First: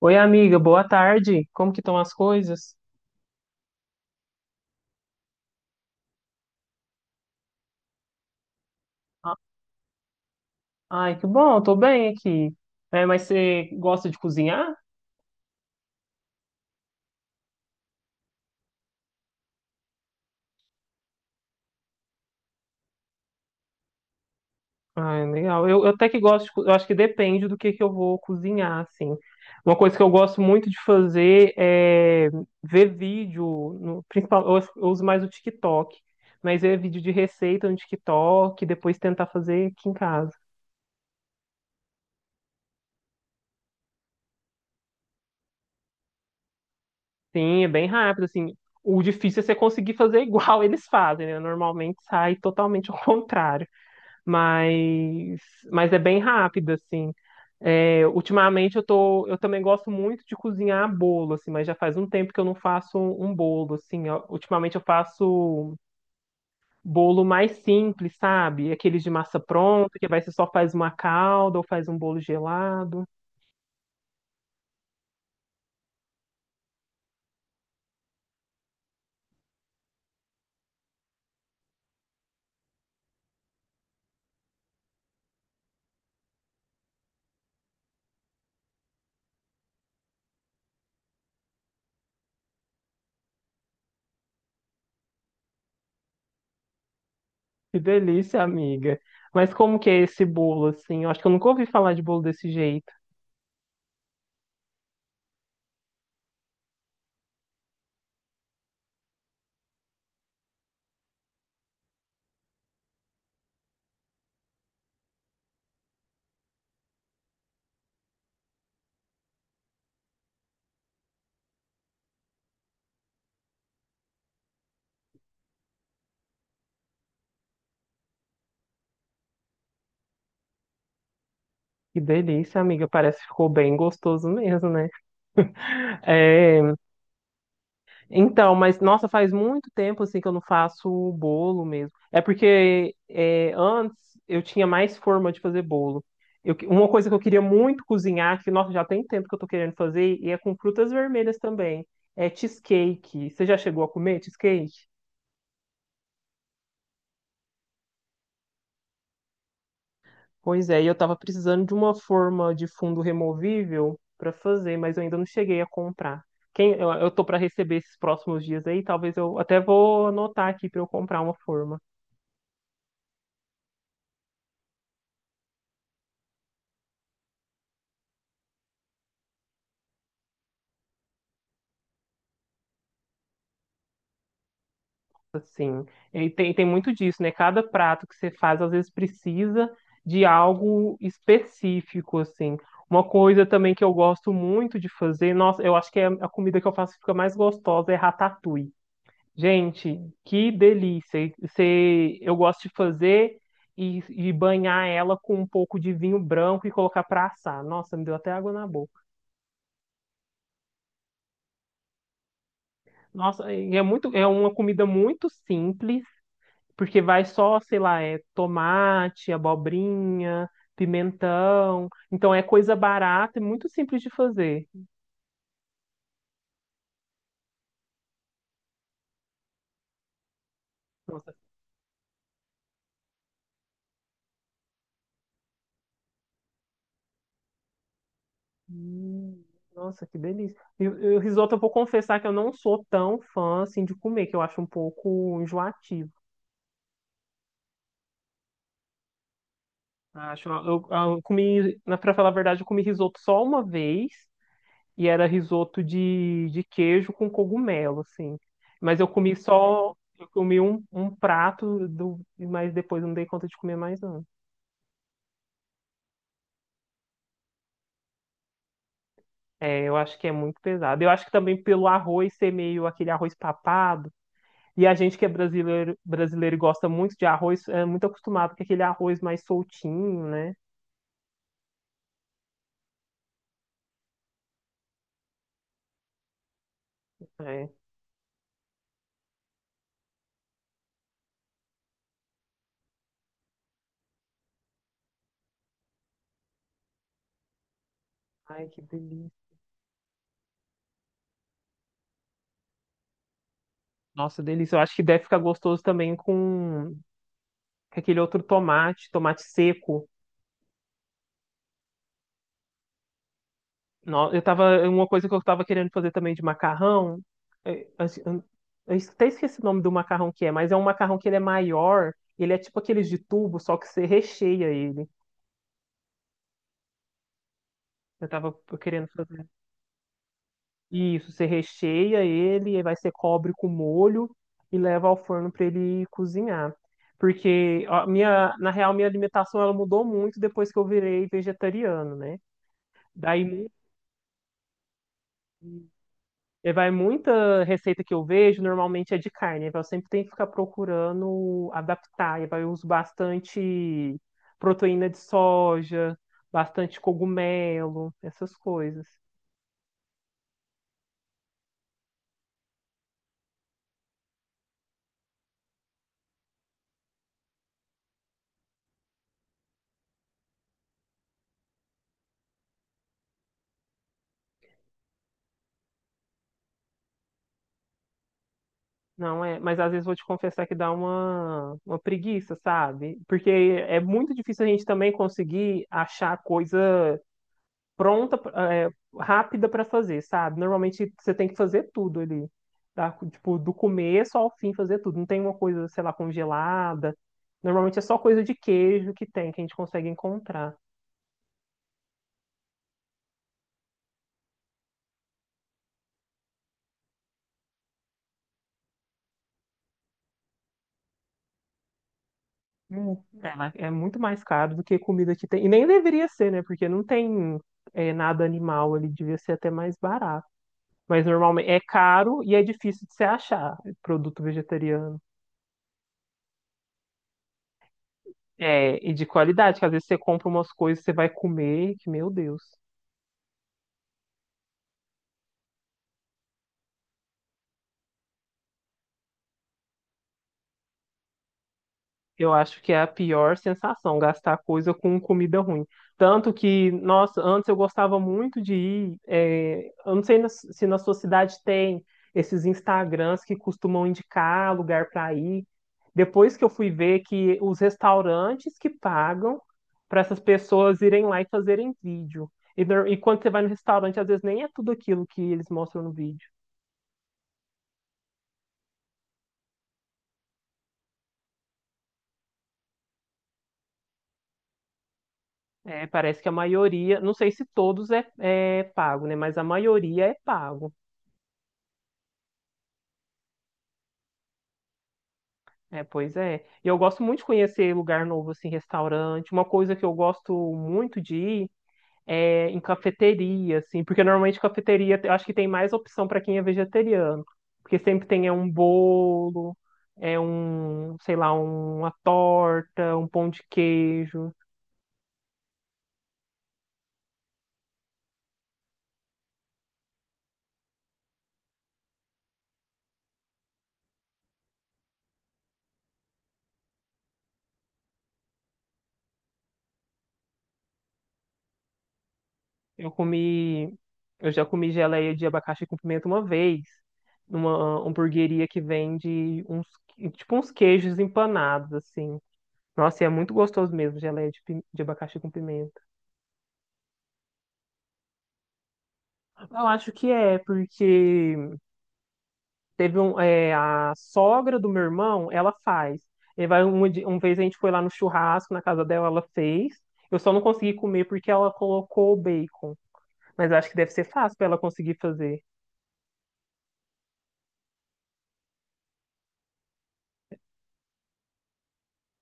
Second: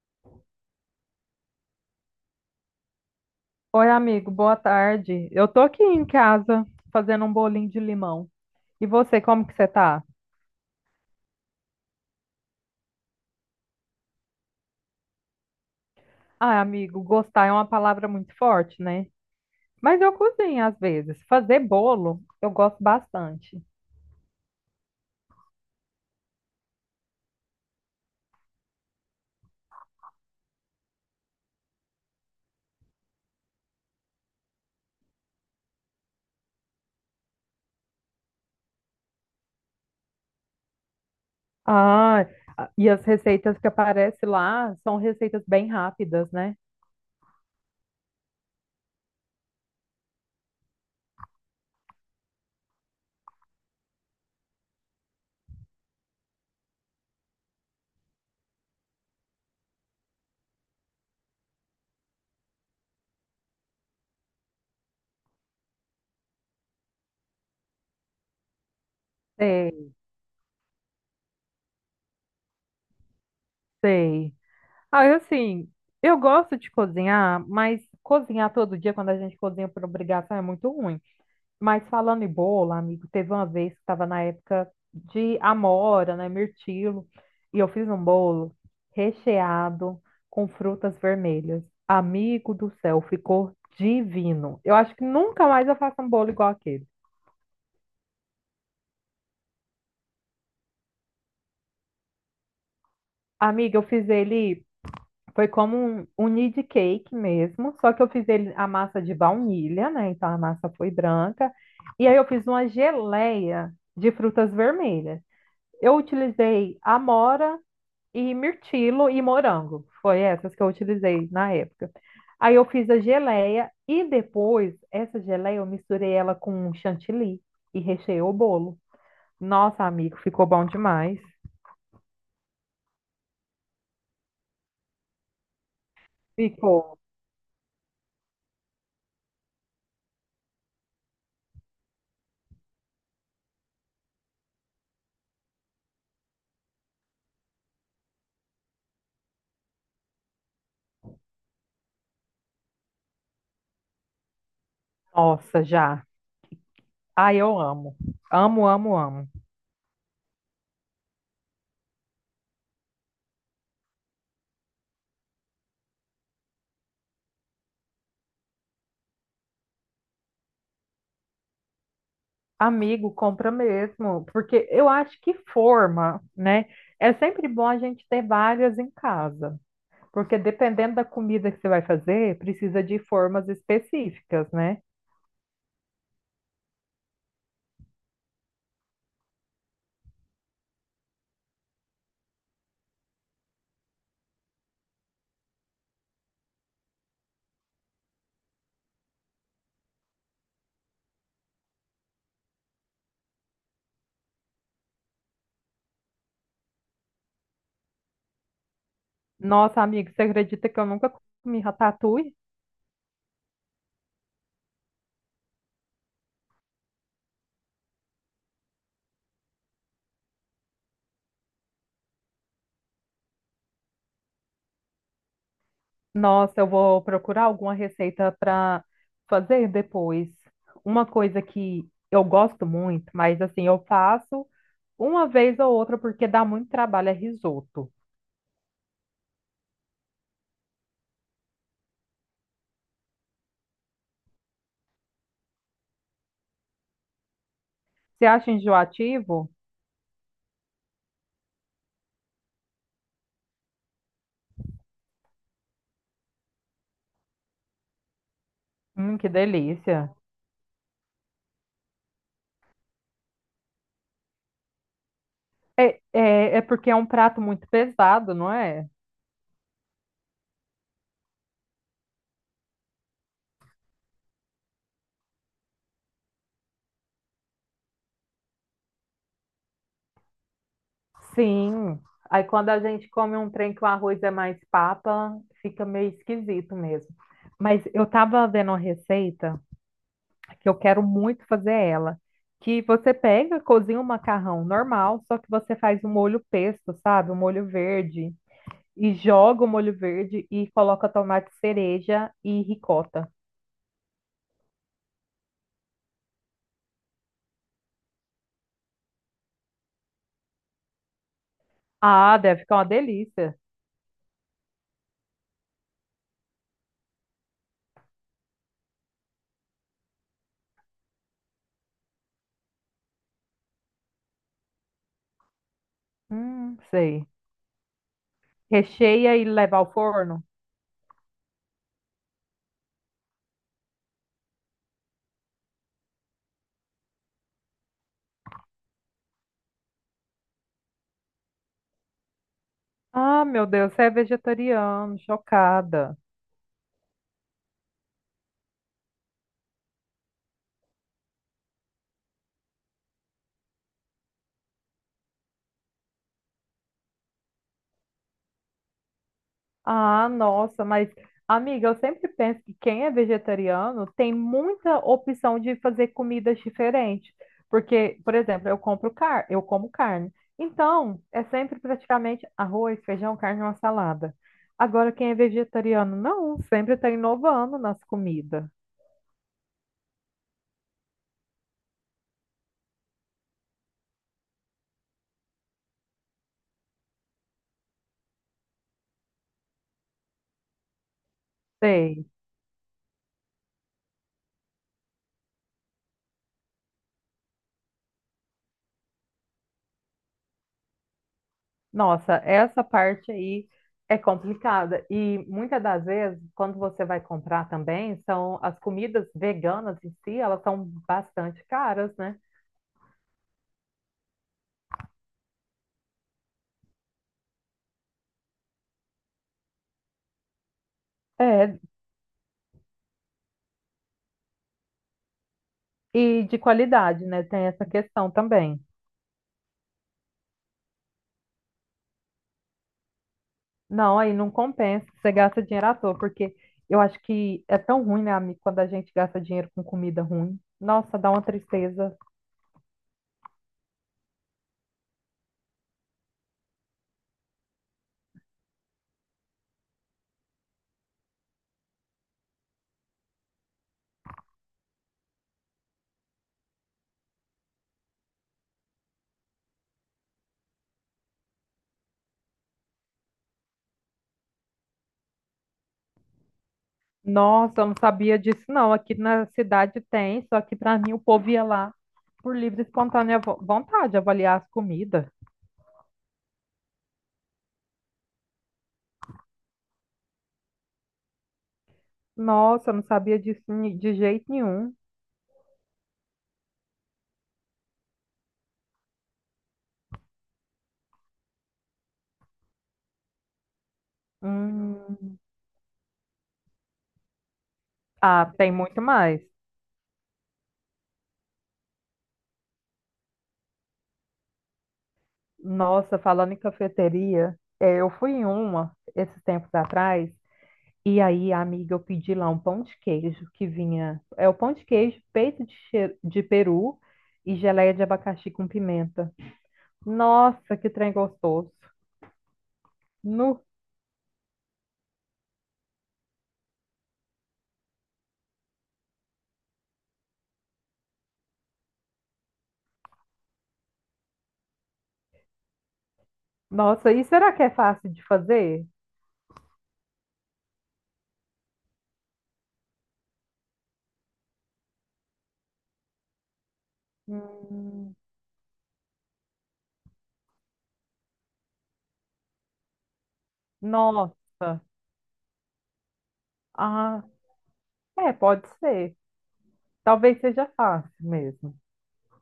Oi, amiga, boa tarde. Como que estão as coisas? Oi, amigo, boa tarde. Eu tô aqui em casa fazendo um bolinho de limão. E você, Ah, como que você tá? Ai, que bom, eu tô bem aqui. É, mas você gosta de cozinhar? Ah, amigo, gostar é uma palavra muito forte, né? Mas eu cozinho às vezes. Fazer bolo, eu gosto bastante. Ai, legal. Eu até que gosto, eu acho que depende do que eu vou cozinhar, assim. Uma coisa que eu gosto muito de fazer é ver vídeo, no, principal, eu uso mais o TikTok, mas ver vídeo de receita no TikTok, e depois tentar fazer aqui em casa. Ah, e as receitas que aparecem lá são receitas bem rápidas, né? Sim, é bem rápido, assim. O difícil é você conseguir fazer igual eles fazem, né? Normalmente sai totalmente ao contrário. mas, mas é bem rápido, assim. É, ultimamente eu tô, eu também gosto muito de cozinhar bolo, assim, mas já faz um tempo que eu não faço um bolo, assim. Ultimamente eu faço bolo mais simples, sabe? Aqueles de massa Sei, pronta, que vai ser só faz uma calda ou faz um bolo gelado. sei. Ah, eu, assim, eu gosto de cozinhar, mas cozinhar todo dia quando a gente cozinha por obrigação é muito ruim. Mas falando em bolo, amigo, teve uma vez que estava na época de amora, né, mirtilo, e eu fiz um bolo recheado com frutas vermelhas. Amigo do céu, ficou divino. Eu acho que nunca mais eu faço um bolo igual aquele. Que delícia, amiga. Mas como que é esse bolo, assim? Eu acho que eu nunca ouvi falar de bolo desse jeito. Amiga, eu fiz ele, foi como um need cake mesmo, só que eu fiz ele a massa de baunilha, né? Então a massa foi branca. E aí eu fiz uma geleia de frutas vermelhas. Eu utilizei amora, e mirtilo e morango. Foi essas que eu utilizei na época. Aí eu fiz a geleia e depois essa geleia eu misturei ela com um chantilly e recheei o bolo. Nossa, amigo, ficou bom demais. Que delícia, amiga. Parece que ficou bem gostoso mesmo, né? É. Ficou. Então, mas nossa, faz muito tempo assim que eu não faço bolo mesmo. É porque é, antes eu tinha mais forma de fazer bolo. Uma coisa que eu queria muito cozinhar, que nossa, já tem tempo que eu tô querendo fazer, e é com frutas vermelhas também. É cheesecake. Você já chegou a comer cheesecake? Nossa, já. Ai, eu amo. Amo, amo, amo. Pois é, e eu tava precisando de uma forma de fundo removível para fazer, mas eu ainda não cheguei a comprar. Eu tô para receber esses próximos dias aí, talvez eu até vou anotar aqui para eu comprar uma forma. Amigo, compra mesmo, porque eu acho que forma, né? É sempre bom a gente ter várias em casa, porque dependendo da comida que você vai fazer, precisa de formas específicas, né? Assim, e tem, tem muito disso, né? Cada prato que você faz, às vezes, precisa de algo específico, assim. Uma coisa também que eu gosto muito de fazer, nossa, eu acho que é a comida que eu faço que fica mais gostosa é ratatouille. Gente, que delícia! E você, eu gosto de fazer e banhar ela com um pouco de vinho branco e colocar para assar. Nossa, me deu até água na boca. Nossa, amigo, você acredita que eu nunca comi ratatouille? Nossa, e é muito, é uma comida muito simples. Porque vai só, sei lá, é tomate, abobrinha, pimentão. Então é coisa barata e muito simples de fazer. Nossa, eu vou procurar alguma receita para fazer depois. Uma Nossa, coisa que eu gosto muito, mas assim, eu faço uma vez ou outra porque dá muito trabalho, é risoto. hum, nossa, que delícia. E o risoto, eu vou confessar que eu não sou tão fã assim de comer, que eu acho um pouco enjoativo. Você acha enjoativo? Acho, eu comi, pra falar a verdade, eu comi risoto só uma vez e era risoto de queijo com cogumelo, assim. Mas eu Que comi só, delícia. eu comi um, um prato, do, mas depois eu não dei conta de comer mais, não. É porque é um prato muito pesado, não é? É, eu acho que é muito pesado. Eu acho que também pelo arroz ser meio aquele arroz papado, e a gente que é brasileiro, brasileiro e gosta muito de arroz, é muito acostumado com aquele arroz mais soltinho, né? Sim. Aí quando a gente come um trem que o arroz é mais papa, fica meio esquisito mesmo. É. Mas eu tava vendo uma receita. Que eu quero muito fazer ela. Que você pega, cozinha um macarrão normal, só que você faz um molho pesto, sabe? Um molho verde. Ai, que E delícia. joga o molho verde e coloca tomate cereja e ricota. Nossa, delícia. Eu acho que deve ficar gostoso também com aquele outro tomate, tomate seco. Ah, deve ficar uma delícia. Não, eu tava, uma coisa que eu tava querendo fazer também de macarrão, é, assim, eu até esqueci o nome do macarrão que é, mas é um macarrão que ele é maior, ele é tipo aqueles de tubo, só que você recheia ele. Sei. Eu tava querendo Recheia e fazer leva ao forno? isso, você recheia ele, aí vai ser cobre com molho e leva ao forno para ele cozinhar. Porque a minha, na real, minha alimentação ela mudou muito depois que eu virei vegetariano, né? Ah, meu Daí Deus, você é vegetariano, chocada. E vai muita receita que eu vejo, normalmente é de carne. Aí eu sempre tenho que ficar procurando adaptar. E vai eu uso bastante proteína de soja, bastante cogumelo, essas coisas. Ah, nossa, mas amiga, eu sempre penso que quem é vegetariano tem muita opção de fazer comidas diferentes, porque, por exemplo, eu compro car, eu como carne. Então, é sempre praticamente arroz, feijão, carne e uma salada. Agora, quem é vegetariano, não, sempre está inovando nas comidas. Não é, mas às vezes vou te confessar que dá uma preguiça, sabe? Porque é muito difícil a gente também conseguir achar coisa pronta, é, rápida para fazer, sabe? Normalmente você tem que fazer tudo Sei. ali, tá? Tipo, do começo ao fim fazer tudo. Não tem uma coisa, sei lá, congelada. Normalmente é só coisa de queijo que tem, que a gente consegue encontrar. Nossa, essa parte aí é complicada. E muitas das vezes, quando você vai comprar também, são as comidas veganas em si, elas são bastante caras, né? Ela é muito mais caro do que comida que tem. E nem deveria ser, né? Porque não tem é, nada animal ali, devia ser até mais barato. Mas normalmente É, é caro e é difícil de se achar produto vegetariano. e de qualidade, né? Tem essa questão também. É, e de qualidade, que às vezes você compra umas coisas, você vai comer, que meu Deus. Não, aí não compensa, você gasta dinheiro à toa, porque eu acho que é tão ruim, né, amigo, quando a gente gasta dinheiro com comida ruim. Nossa, dá uma tristeza. Eu acho que é a pior sensação, gastar coisa com comida ruim. Tanto que, nossa, antes eu gostava muito de ir. Eu não sei se na sua cidade tem esses Instagrams que costumam indicar lugar para ir. Depois que eu fui ver que os restaurantes que pagam para essas pessoas irem lá e fazerem vídeo. E quando você vai no restaurante, às vezes nem é tudo aquilo que eles mostram no vídeo. Nossa, eu não sabia disso, não. Aqui na cidade tem, só que para mim o povo ia lá por livre e espontânea vontade avaliar as comidas. Parece que a maioria, não sei se todos é pago, né? Mas a maioria é pago. Nossa, eu não sabia disso de jeito nenhum. É, pois é. E eu gosto muito de conhecer lugar novo, assim, restaurante. Uma coisa que eu gosto muito de ir é em cafeteria, assim, porque normalmente cafeteria eu Hum. acho que tem mais opção para quem é vegetariano. Porque sempre tem é, Ah, um tem muito mais. bolo, é um, sei lá, uma torta, um pão de queijo. Nossa, falando em cafeteria, é, eu fui em uma esses tempos atrás, e aí, amiga, eu pedi lá um pão de queijo que vinha. É o pão de queijo, peito de, de peru e geleia de abacaxi com pimenta. Nossa, que trem gostoso. Eu Nu comi, eu já comi geleia de abacaxi com pimenta uma vez, numa hamburgueria que vende uns, tipo uns queijos empanados, assim. Nossa, e é muito gostoso mesmo, geleia de, de abacaxi com pimenta. Nossa, e será que é fácil de fazer? Eu acho que é, porque teve um, é, a sogra do meu irmão, ela faz. E vai uma, uma vez a gente foi lá no Hum, churrasco, na casa dela, ela fez. Eu só não consegui comer porque ela colocou o bacon. Mas eu acho que deve ser nossa. fácil para ela conseguir fazer. Ah, é, pode ser. Talvez seja fácil mesmo.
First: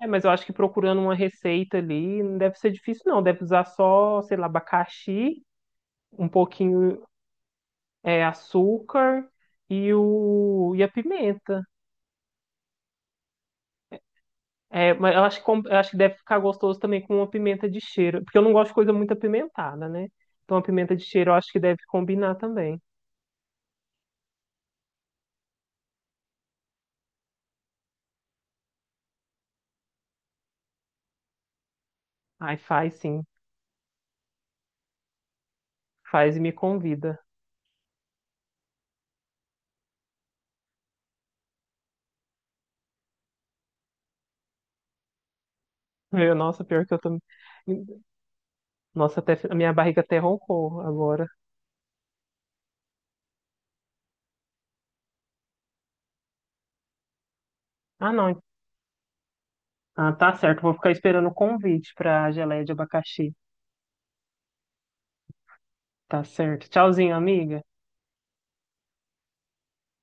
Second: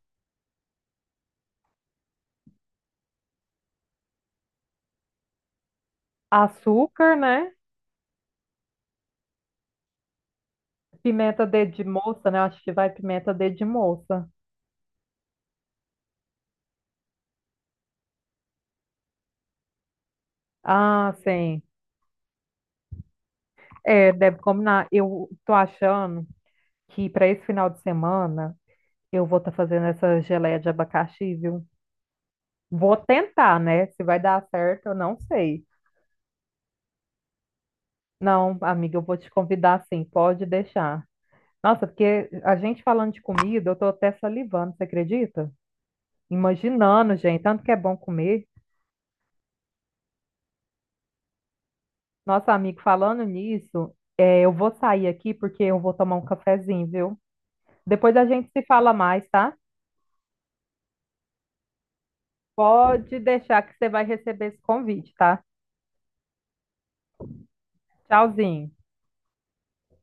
É, mas eu acho que procurando uma receita ali não deve ser difícil, não. Deve usar só, sei lá, abacaxi, um pouquinho, Açúcar, né? é, açúcar e, o, e a Pimenta pimenta. dedo de moça, né? Acho que vai pimenta dedo de moça. É, mas eu acho que, eu acho que deve ficar gostoso também com uma pimenta de cheiro, porque eu não gosto de coisa muito apimentada, né? Então a pimenta de Ah, cheiro eu acho que sim. deve combinar também. É, deve combinar. Eu tô achando que para esse final de semana eu vou estar fazendo essa geleia de abacaxi, viu? Ai, faz Vou sim, tentar, né? Se vai dar certo, eu não sei. faz e me convida. Não, amiga, eu vou te convidar sim, pode deixar. Nossa, porque a gente falando de comida, eu tô até salivando, você acredita? Meu, nossa, pior que eu tô. Imaginando, gente, tanto que é bom comer. Nossa, até a minha barriga até roncou agora. Nossa amigo falando nisso, é, eu vou sair aqui porque eu vou tomar um cafezinho, viu? Ah, Depois a não. gente se fala mais, tá? Ah, tá certo, vou ficar esperando o convite pra geleia de Pode abacaxi. deixar que você vai receber esse convite, tá? Tá certo. Tchauzinho, amiga. Tchauzinho.